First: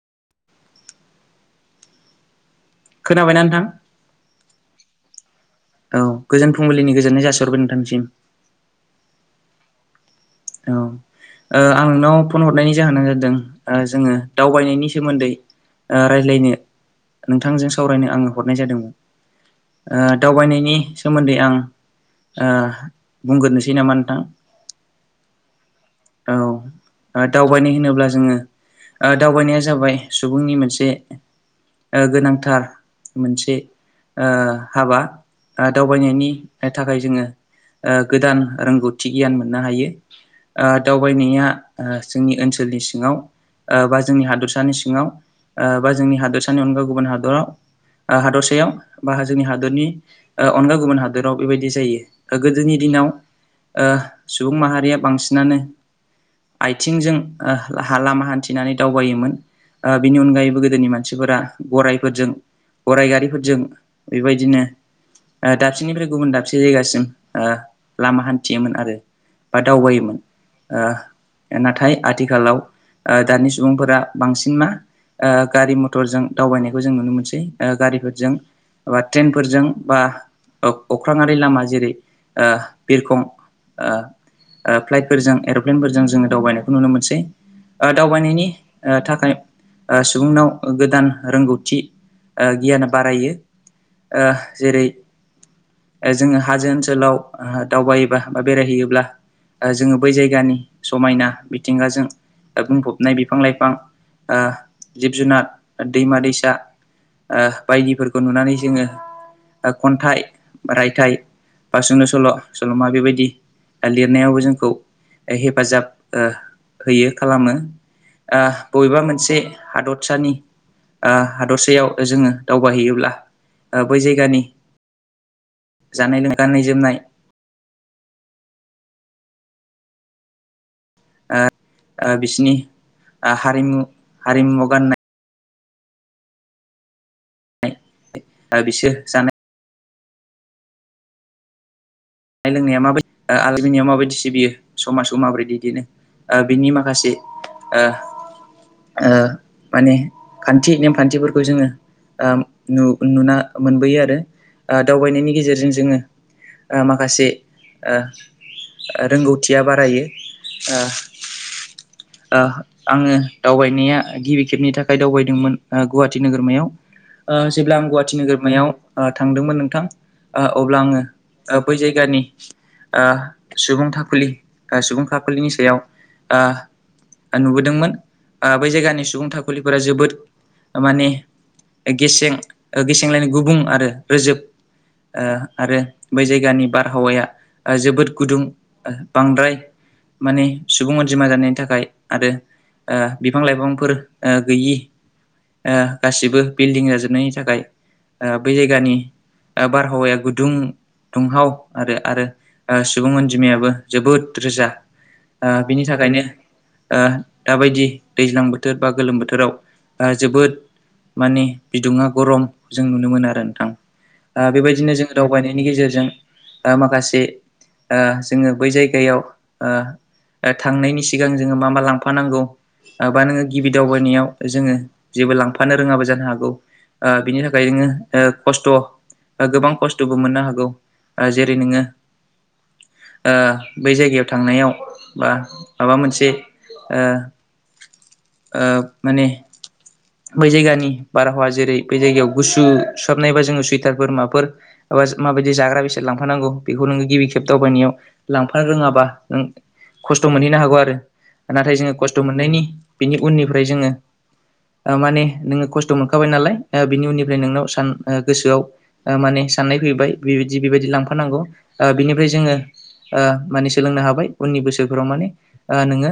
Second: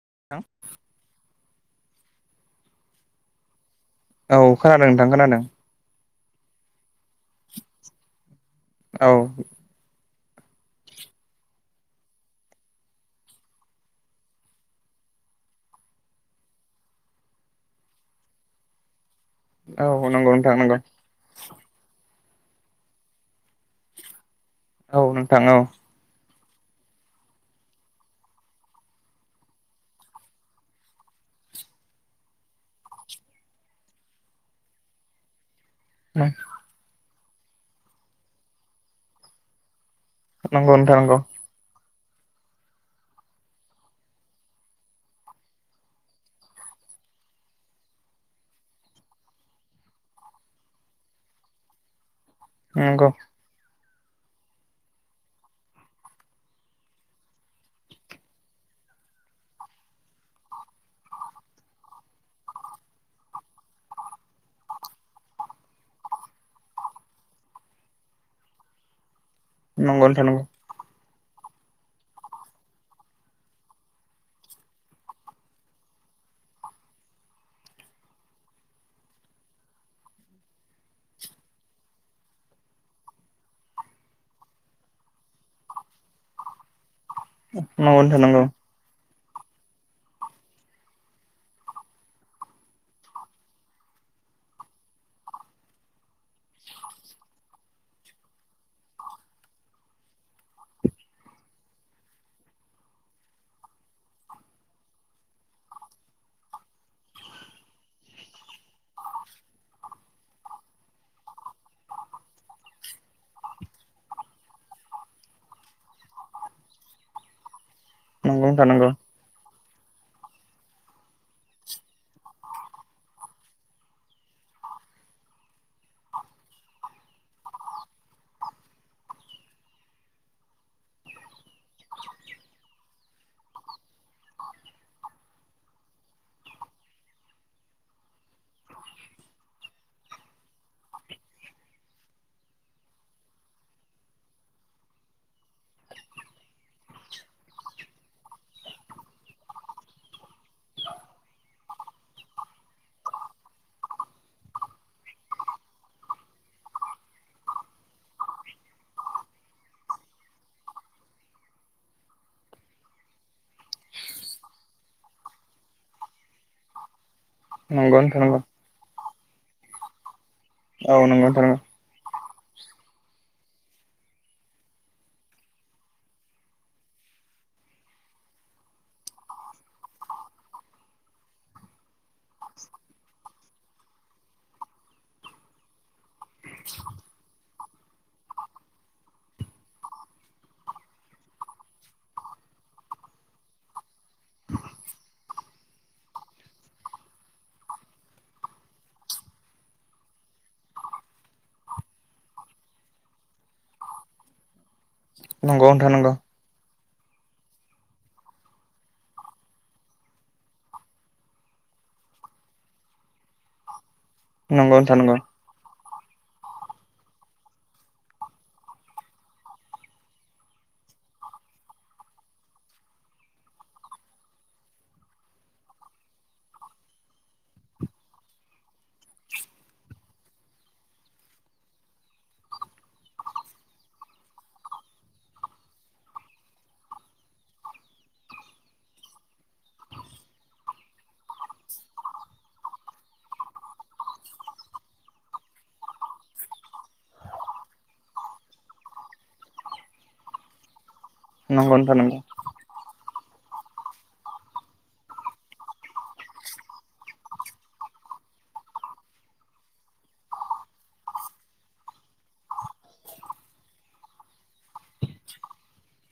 [unintelligible] खोनाबायना नोंथां? औ खोनादों नोंथां खोनादों। औ गोजोन फुंबिलिनि गोजोननाय जासिहरबाय नोंथांनिसिम। औ औ आं नोंनाव फन हरनायनि जाहोना जादों जोङो दावबायनायनि सोमोन्दै रायज्लायनो नोंथांजों सावरायनो आङो हरनाय जादों औ नंगौ नोंथां दावबायनायनि नंगौ सोमोन्दै आं बुंग्रोनोसै नामा नोंथां औ नोंथां औ औ दावबायनाय होनोब्ला जोङो दावबायनाया जाबाय सुबुंनि मोनसे गोनांथार मोनसे हाबा दावबायनायनि थाखाय जोङो गोदान रोंगौथि गियान मोननो हायो नंगौ नोंथां नंगौ दावबायनाया जोंनि ओनसोलनि सिङाव बा जोंनि हादरसानि सिङाव बा जोंनि हादोरसानि अनगा गुबुन हादराव हादरसायाव बा जोंनि हादरनि अनगा गुबुन हादोराव बेबायदि जायो गोदोनि दिनाव नंगौ सुबुं माहारिया बांसिनानो आथिंजों लामा हान्थिनानै दावबायोमोन बिनि अनगायैबो गोदोनि मानसिफोरा गराइफोरजों गराइ गारिफोरजों बेबायदिनो दाबसेनिफ्राय गुबुन दाबसे जायगासिम लामा हान्थियोमोन आरो बा नंगौ दावबायोमोन नाथाय आथिखालाव दानि सुबुंफोरा बांसिन मा गारि मथरजों दावबायनायखौ जों नुनो मोनसै गारिफोरजों बा ट्रेनफोरजों बा अख्राङारि लामा जेरै बिरखं फ्लाइटफोरजों एर'प्लेनफोरजों जोङो दावबायनायखौ नुनो मोनसग नोंथां नंगौ दावबायनायनि थाखाय सुबुंनाव गोदान रोंगौथि गियाना बारायो जेरै जोङो हाजो ओनसोलाव दावबायोबा बा बेरायहैयोब्ला जोङो बै जायगानि समायना मिथिंगाजों बुंफबनाय बिफां लाइफां जिब जुनार दैमा दैसा बायदिफोरखौ नुनानै जोङो खन्थाइ रायथाइ बा सुंद' सल' सल'मा बेबायदि लेरनायावबो जोंखौ हेफाजाब होयो खालामो नंगौ नोंथां नंगौ बबेबा मोनसे हादरसानि हादरसायाव जोङो दावबायहैयोब्ला बै जायगानि जानाय गाननाय जोमनाय बिसिनि हारिमु हारिमु गाननाय बिसोर जानाय जानाय लोंनाया माबायदि आरो जोंनियाव माबायदि सिबियो समाजाव माबायदि बिदिनो बिनि माखासे माने खान्थि नेमखान्थिफोरखौ जोङो नुना मोनबोयो आरो दावबायनायनि गेजेरजों जोङो माखासे माखासे रोंगौथिया बारायो आङो दावबायनाया गिबि खेबनि थाखाय दावबायदोंमोन गुवाहाटि नोगोरमायाव जेब्ला आं नंगौ गुवाहाटि नोंथां नंगौ नोगोरमायाव थांदोंमोन नोंथां अब्ला आङो बै जायगानि सुबुं सुबुं थाखाखुलि सुबुं थाखाखुलिनि सायाव [inaudible] नुबोदोंमोन बै जायगानि सुबुं थाखुलिफोरा जोबोद माने गेसे गेसेंलायनि गुबुं आरो रोजोब आरो बै जाय गानि बारहावाया जोबोद गुदुं बांद्राय माने सुबुं अनजिमा जानायनि थाखाय आरो बिफां लाइफांफोर ओ गैयि गासिबो बिल्डिं जाजोबनायनि थाखाय बै जायगानि बारहावाया गुदुं दुंहाव आरो आरो सुबुं अनजिमायाबो जोबोद रोजा। ओ नंगौ बिनि नोंथां नंगौ थाखायनो। ओ दाबायदि दैज्लां बोथोर बा गोलोम बोथोराव जोबोद माने बिदुुङा गरम जों नुनो मोनो आरो नोंथां। आ औ नंगौ बेबायदिनो नोंथां नंगौ नोंथां जोङो नंगौ दावबायनायनि गेजेरजों आ माखासे ओ जोङो बै जायगायाव ओ ओ थांनायनि सिगां जोङो मा मा लांफानांगौ? ओ बा नोङो गिबि दावबायनायाव जोङो जेबो लांफानो रोङाबो जानो हागौ। ओ बिनि थाखाय नोङो खस्थ' गोबां खस्थ'बो मोननो हागौ। ओ जेरै नोङो ओ बै जायगायाव थांनायाव बा माबा मोनसे ओ ओ माने बै जायगानि बारहावा जेरै बे जायगायाव गुसु सुहाबनाय बा जोङो सुइटारफोर माफोर ओज माबायदि जाग्रा बेसाद लांफानांगौ बेखौ नोङो गिबि खेब दावबायनायाव लांफा रोङाबा नों खस्थ' मोनहैनो हागौ आरो नंगौ नाथाय जोङो नोंथां नंगौ नोंथां नंगौ खस्थ' मोननायनि बेनि उननिफ्राय जोङो ओ माने नोङो खस्थ' मोनखाबाय नालाय बिनि उननिफ्राय नोंनाव सान गोसोआव माने साननाय फैबाय बिबायदि बेबायदि लांफानांगौ ओ बिनिफ्राय जोङो ओ माने सोलोंनो हाबाय उननि बोसोरफोराव माने ओ नोङो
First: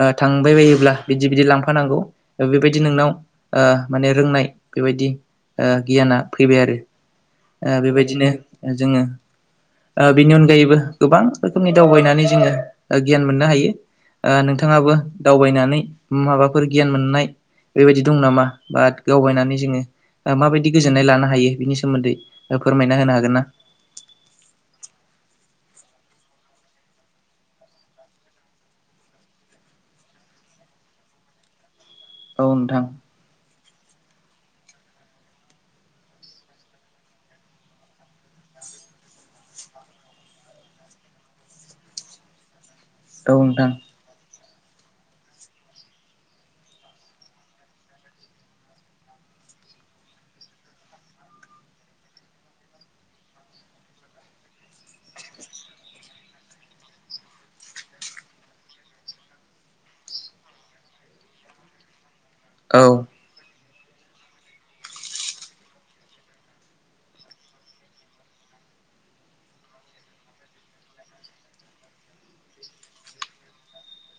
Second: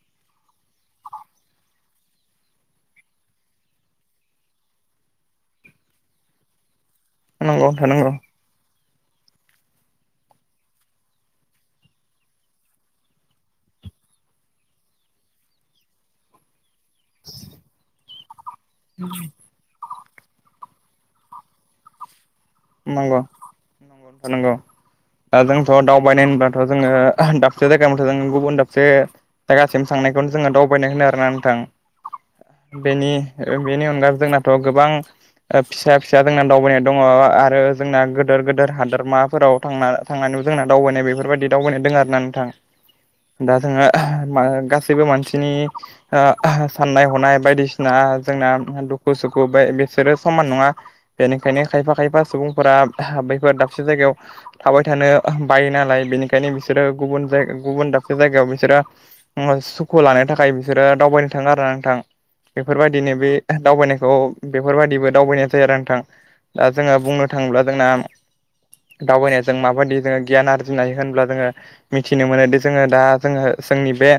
ओ थांबाय बायोब्ला बिदि बिदि लांफानांगौ बेबायदि नोंनाव ओ माने रोंनाय बेबायदि ओ गियाना फैबाय आरो। नंगौ ओ नोंथां नंगौ बेबायदिनो जोङो ओ बेनि अनगायैबो गोबां रोखोमनि दावबायनानै जोङो गियान मोननो हायो। ओ नोंथाङाबो दावबायनानै माबा फोर गियान मोननाय बेबायदि दं नामा बाट दावबायनानै जोङो ओ माबायदि गोजोन्नाय लानो हायो बिनि सोमोन्दै नंगौ फोरमायना होनो हागोन ना? नंगौ खानांगौ। दा जोंथ' दावबायनाय होनबाथ' जोङो दाबसे जायगा मथ' जों गुबुन दाबसे जायगासिम थां खौनो जों दावबायनाय होनो आरोना नोंथां बेनि औ - बेनि अनगा जोंनाथ' गोबां ओ फिसा फिसा जोंना दावबायनाय दङ। ओ जोंना गोदोर गोदेर हादोरमाफोराव थांना थांनानैबो जोंना दावबायनाय बेफोरबायदि दावबायनाय दोङो आरो ना नोंथां। दा जोङो नोंथां मा गासैबो मानसिनि ओ साननाय हनाय बायदिसिना जोंना दुखु सुखु बे बिसोरो समान नङा बेनिखायनो खायफा खायफा सुबुंफोरा बैफोर दाबसे जायगायाव थाबाय थानो बायो नालाय बेनिखायनो बिसोरो गुबुन जाय गुबुन दाबसे जायगायाव बिसोरो सुखु लानो थाखाय बिसोरो दावबायनो थाङो आरो ना नोंथां। औ नोंथां औ बेफोरबायदिनो बे दावबायनायखौ बेफोरबायदिबो दावबायनाय जाया आरो ना नोंथां। दा जोङो बुंनो थाङोब्ला जोंना दावबायनायजों माबायदि जोङो गियान आरजिनाय होनब्ला जोङो मिथिनो मोनोदि जोङो दा जोङो जोंनि बे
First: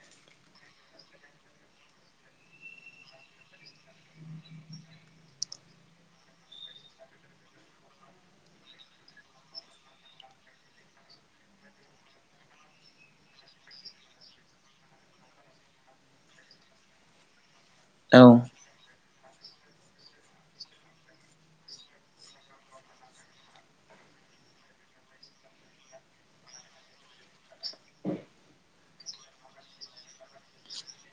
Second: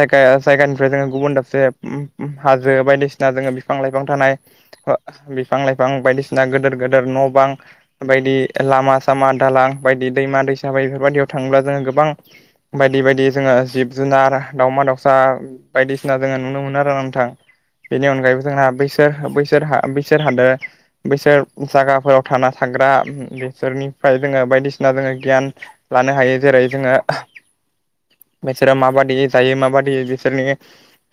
जायगाया जायगानिफ्राय जोङो गुबुन दाबसे ओम ओम हाजो बायदिसिना जोङो बिफां लाइफां थानाय बो बिफां लाइफां बायदिसिना गोदोर गोद दोर न' बां बायदि लामा सामा दालां बायदि दैमा दैसा बायदि बेफोरबायदियाव थाङोब्ला जोङो गोबां बायदि बायदि जोङो जिब जुनार दाावमा दाउसा बायदिसिना जोङो नुनो मोनो आरो। नोंथां बेनि औ अनगायैबो जोंहा बैसोर बैसोर बैसोर हादो बैसोर जागाफोराव थाना थाग्रा बिसोरनिफ्राय जोङो बायदिसिना जोङो गियान लानो हायो जेर जोङो बिसोरो मा बाद बिदि जायो माबादि बिसोरनि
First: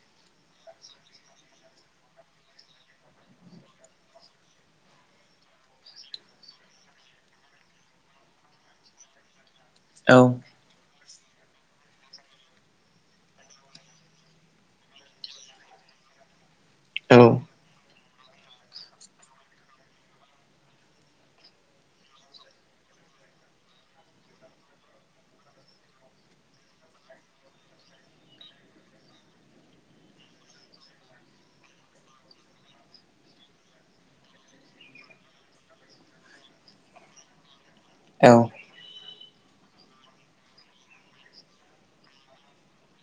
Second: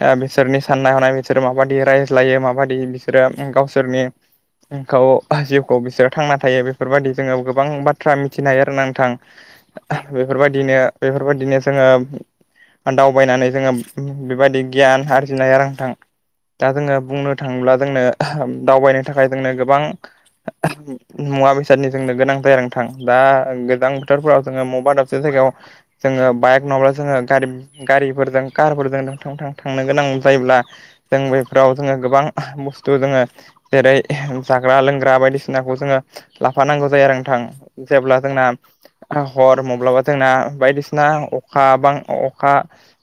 ओ बिसोरनि साननाय हनाय बिसोर माबादि रायज्लायो माबादि बिसोरो गावसोरनिखौ जिउखौ बिसोर थांना थायो बेफोरबायदि जोङो गोबां बाथ्रा मिथिनो हायो आरो ना नोंथां। बेफोरबायदिनो - बेफोरबायदिनो जोङो दावबायनानै जोङो बेबायदि गियान आरजिनाया आरो नोंथां। दा जोङो बुंनो थाङोब्ला जोंनो दावबायनो थाखाय जोंनो गोबां [inaudible] मुवा बेसादनि जोंनो गोनां जायो आरो नोंथां दा गोजां बोथोरफोराव जोङो मबा दाबसे जायगायाव जोङो बाइक नङाब्ला जोङो गारि गारिफोरजों कारफोरजों थां - थां - थांनो गोनां जायोब्ला जों बेफोराव जोङो गोबां बुस्थु जोङो जेरै जा जाग्रा लोंग्रा बायदिसिनाखौ जोङो लाफानांगौ जायो आरो नोंथां जेब्ला जोंना हर माब्लाबा जोंना बायदिसिना अखा बां अखा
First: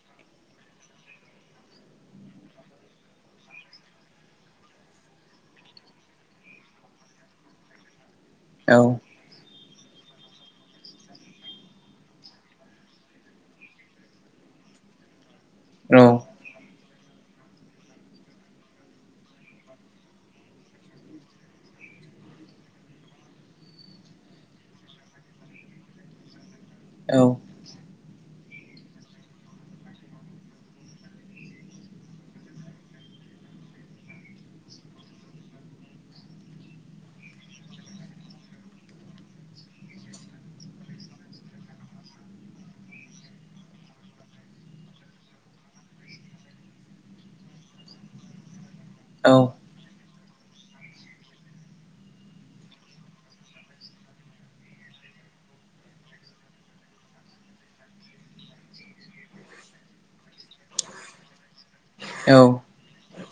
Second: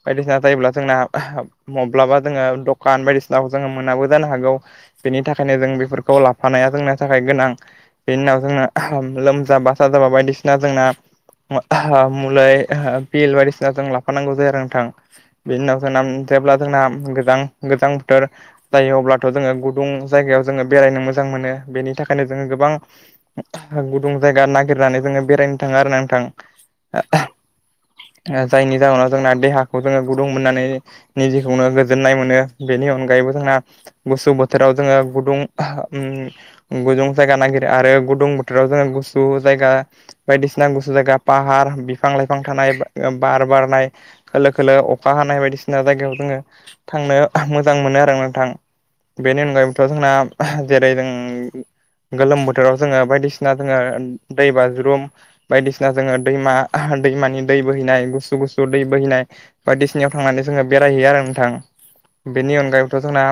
बायदिसिना जायोब्ला जोंना माब्लाबा जोङो दखान बायदिसिनाखौ जोङो मोनाबो जानो हागौ बेनि थाखायनो जों बेफोरखौ ला थानाया जोंनि थाखाय गोनां बेनि उनाव जोंना औ लोमजाबा साजाबा बायदिसिना जोंना मुलाय बिल बायदिसिना जों लाफानांगौ जायो आरो नोंथां बिनि उनाव जों औ जेब्ला जोंना गोजां गोजां बोथोर जायो अब्लाथ' जोङो गुदुं जायगायाव जोङो बेरायनो मोन मोजां मोनो बेनि थाखायनो जोङो गोबां गुदुं जायगा नागिरनानै जोङो बेरायनो थाङो आरो नोंथां आं [inaudible] औ जायनि जाहोनाव जोंना देहाखौ जोङो गुदुं मोननानै निजेखौनो गोजोननाय मोनो बेनि उनाव अनगायैबो जोंना गुसु बोथोराव जोङो गुदुं गुदुं जायगा नागिरो आरो गुदुं बोथोराव जोङो गुसु जायगा बायदिसिना गुसु जाया फाहार बिफां लाइफां थानाय बार बारनाय खोलो खोलो अखा हानाय बायदिसिना जा थांनों मोजां मोनो आरो नोंथां बेनि अनगायैबोथ' जोंना जेरै जों गोलोम बोथोराव जोङो बायदिसिना जोङो दै बाज्रुम बायदिसिना जोङो दैमा दैमानि दै बोहैनाय गुसु गुसु दै बोहैनाय बायदिसिनायाव थांनानै जोङो बेरायहैयो आरो नोंथां औ बेनि अनगायैथ जोंना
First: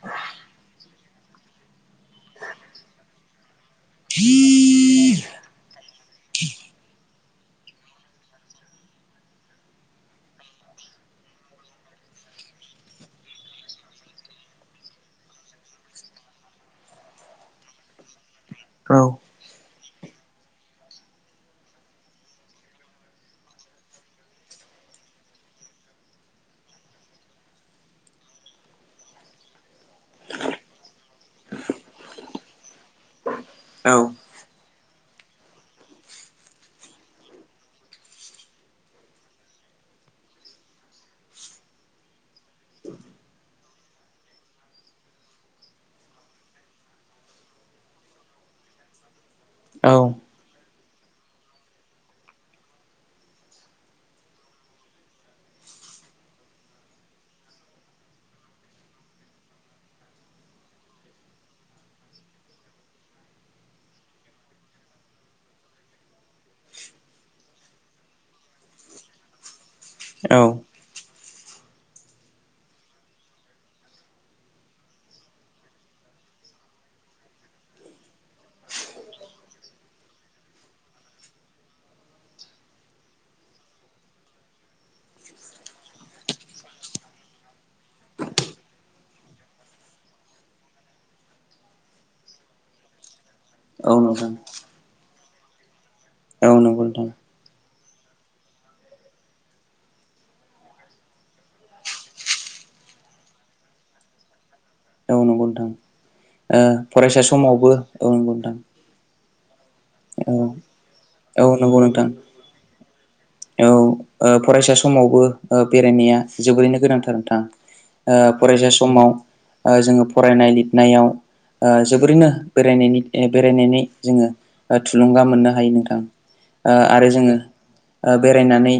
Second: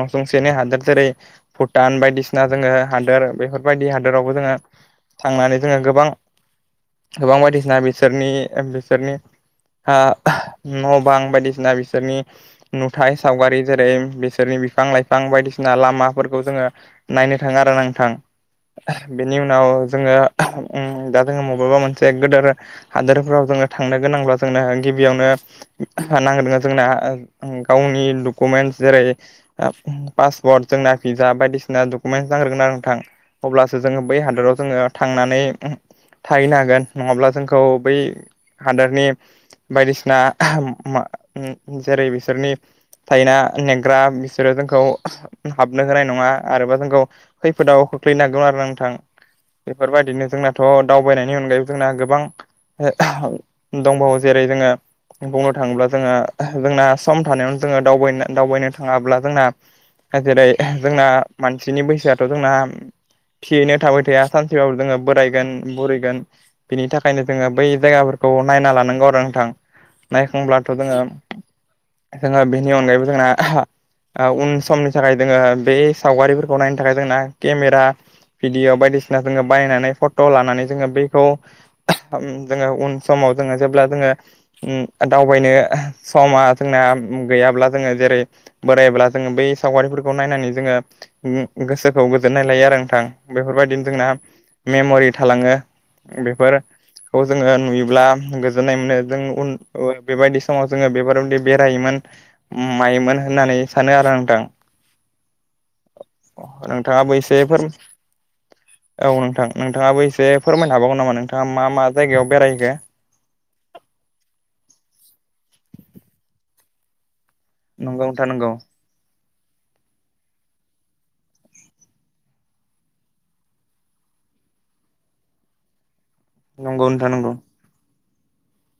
नसुंसेनि हादर जेरै भुटान बायदिसिना जोङो हादोर बेफोरबायदि हादोरावबो जोङो थांनानै जोङो गोबां गोबां बायदिसिना बिसोरनि बिसोरनि आं न' बां बायदिसिना बिसोरनि नुथाय सावगारि जेरै बिसोरनि बिफां लाइफां बायदिसिना लामा फोरखौ जोंङो नायनो थांङो आरो नोंथां औ बेनि उनाव जोङो उम दा जोङो मबेबा मोनसे गोदोर हादोरफ्राव जोङो थांनो गोनांब्ला जोंनो गिबियावनो नांदों जोंना गावनि डकुमेन्ट जेरै पास पासपर्ट जोंना भिजा बायदिसिना डकुमेन्टस नांग्रोगोन आरो नोंथां अब्लासो जोङो बै हादराव जोङो थांनानै थाहैनो हागोन नङाब्ला जोंखौ बै हादोरनि बायदिसिना जेरै बिसोरनि थायोना नेग्रा बिसोरो जोंखौ हाबनो होनाय नङा आरोबा जोंखौ खैफोदाव खोख्लैनो हागौ आरोना नोंथां बेफोरबायदिनो जोंनाथ' दावबायनायनि अनगायैबो जोंना गोबां दंबावो जेरै जोङो बुंनो थाङोब्ला जोङो जोंना सम थानायावनो जोङोवबायनो दावबायनो थाङाब्ला जोंना जेरै जोंना मानसिनि बैसोआथ जोंना थिगैनो थाबाय थाया सानसेबाबो जोंङो बोरायगोन बुरिगोन बिनि थाखायनो जोंङो बै जायगा खौ नायना लानांगौ आरो नोंथां औ नायखांब्लाथ' जोङो जोङो बेनि अनगायैबो जोंना उन समनि थाखाय जोङो बे सावगारिफोरखौ नायनो थाखाय जोंना केमेरा भिदिअ' बायदिसिना जोङो बायनानै फट लानानै जोङो बेखौ उम जोङो उन समाव जोंङो जेब्ला जोंङो दावबायनो समा जोंना गैयाब्ला जोंङो जेरै बोरायोब्ला जोङो बै सावगारिफोरखौ नायनानै जोङो गोसोखौ गोजोननाय लायो आरो नोंथां बेफोरबायदिनो औ जोंना नोंथां मेमरि थालाङो औ नंगौ नोंथां बेफोरखौ जोङो नुयो ब्ला गोजोननाय मोनो जों उन बेबायदि समाव जोङो बेफोरबादि बेरायोमोन उम थायोमोन होननानै सानो आरो नोंथां। औ नंगौ नोंथां ओ नोंथाङा फरायसा बैसेफोर समावबो नंगौ नोंथां औ नोंथां। नोंथाङाबो एसे औ फोरमायनो हाबावगौ नामा औ नोंथाङा मा नंगौ मा नोंथां जायगायाव बेरायहैखो? औ ओ फरायसा समावबो ओ बेरायनाया जोबोरैनो गोनांथार नोंथां। नंगौ ओ नोंथां नंगौ फरायसा समाव ओ जोङो फरायनाय लिरनायाव ओ जोबोरैनो बेरायनायनि बेरायनायनि जोङो थुलुंगा मोननो हायो नोंथां। ओ नंगौ नोंथां आरो नंगौ जोङो बेरायनानै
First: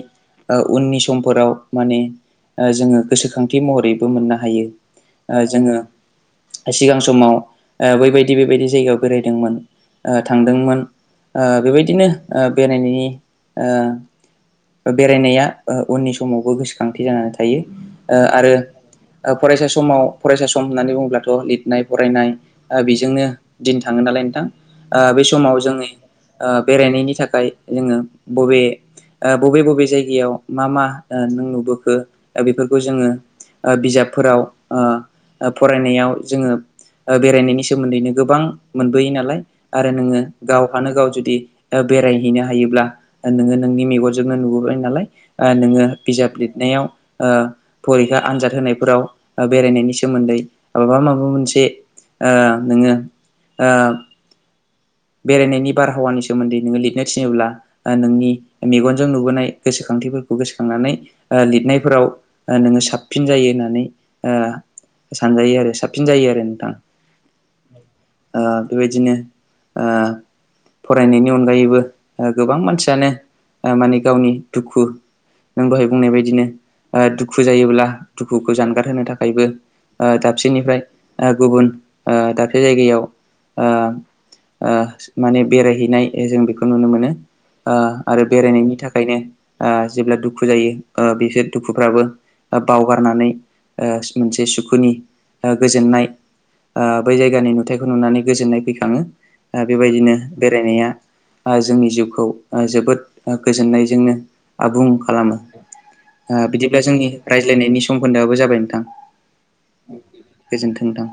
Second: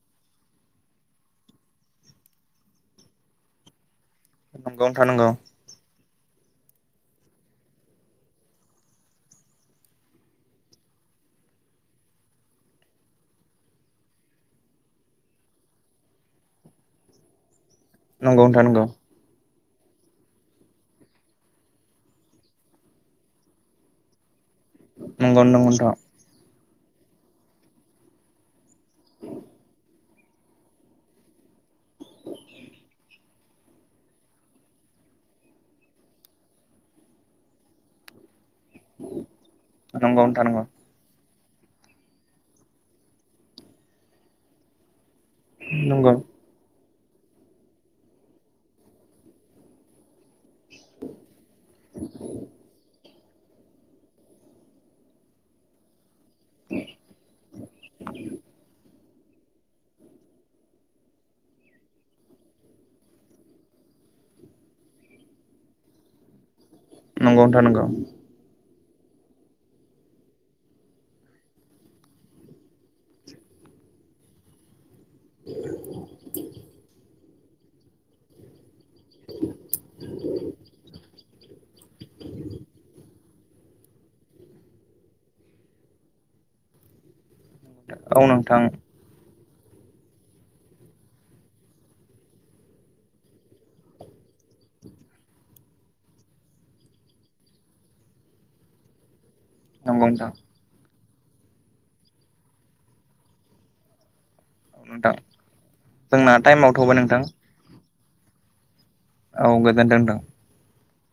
ओ उननि समफोराव माने जोङो गोसोखांथि महरै बो मोननो हायो नंगौ नोंथां नंगौ ओ जोङो। सिगां समाव ओ बैबायदि बेबायदि जायगायाव बेरायदोंमोन थांदोंमोन बेबायदिनो बेरायनायनि ओ बेरायनाया उननि समावबो गोसोखांथि जानानै थायो ओ नंगौ आरो नोंथां फरायसा समाव फरायसा सम होननानै बुङोब्लाथ' लिरनाय फरायनाय बेजोंनो दिन थाङो नालाय नोंथां। आं बे समाव जोङो बेरायनायनि थाखाय जोङो बबे ओ बबे बबे जायगायाव मा मा नों नुबोखो बेफोरखौ जोङो ओ बिजाबफोराव ओ फरायनायाव जोङो बेरायनायनि सोमोन्दैनो गोबां मोनबोयो नालाय आरो नोङो नंगौ नंगौ नोंथां नंगौ गावहानो गाव जुदि बेरायहैनो हायोब्ला नोङो नोंनि मेगनजोंनो नुबोबाय नालाय नोङो नोंथां बिजाब लिरनायाव ओ फरिखा आनजाद होनायफोराव बेरायनायनि सोमोन्दै माबा माबा मोनसे ओ नोङो बेरायनायनि बारहावानि सोमोन्दै नोङो लिरनो थिनोब्ला नोंनि मेगन जों नुबोनाय गोसोखांथिफोरखौ गोसोखांनानै लिरनायफोराव नोङो साबसिन जायो होननानै सानजायो आरो साबसिन जायो आरो नोंथां। नंगौ नोंथां नंगौ। ओ बेबायदिनो ओ फरायनायनि अनगायैबो गोबां मानसियानो माने गावनि दुखु नों दहाय बुंनाय बायदिनो दुखु दुखु जायोब्ला दुखुखौ जानगार होनो थाखायबो दाबसेनिफ्राय गुबुन ओ दाबसे जायगायाव ओ ओ माने बेरायहैनाय जों बेखौ नुनो मोनो नंगौ नोंथां नंगौ आरो औ नोंथां बेरायनायनि थाखायनो ओ जेब्ला दुखु जायो बिसोर दुखुफ्राबो बावगारनानै ओ मोनसे सुखुनि गोजोननाय ओ बै जायगानि नुथायखौ नुनानै गोजोननाय फैखाङो। ओ नंगौ बेबायदिनो नोंथां बेरायनाया जोंनि जिउखौ जोबोद गोजोननायजोंनो आबुं नोंथां खालामो जोंना ओ टाइमाव बिदिब्ला थौबाय जोंनि नोंथां रायज्लायनायनि समखोन्दोआबो जाबाय नोंथां। औ गोजोन्थों ओंथां। थां।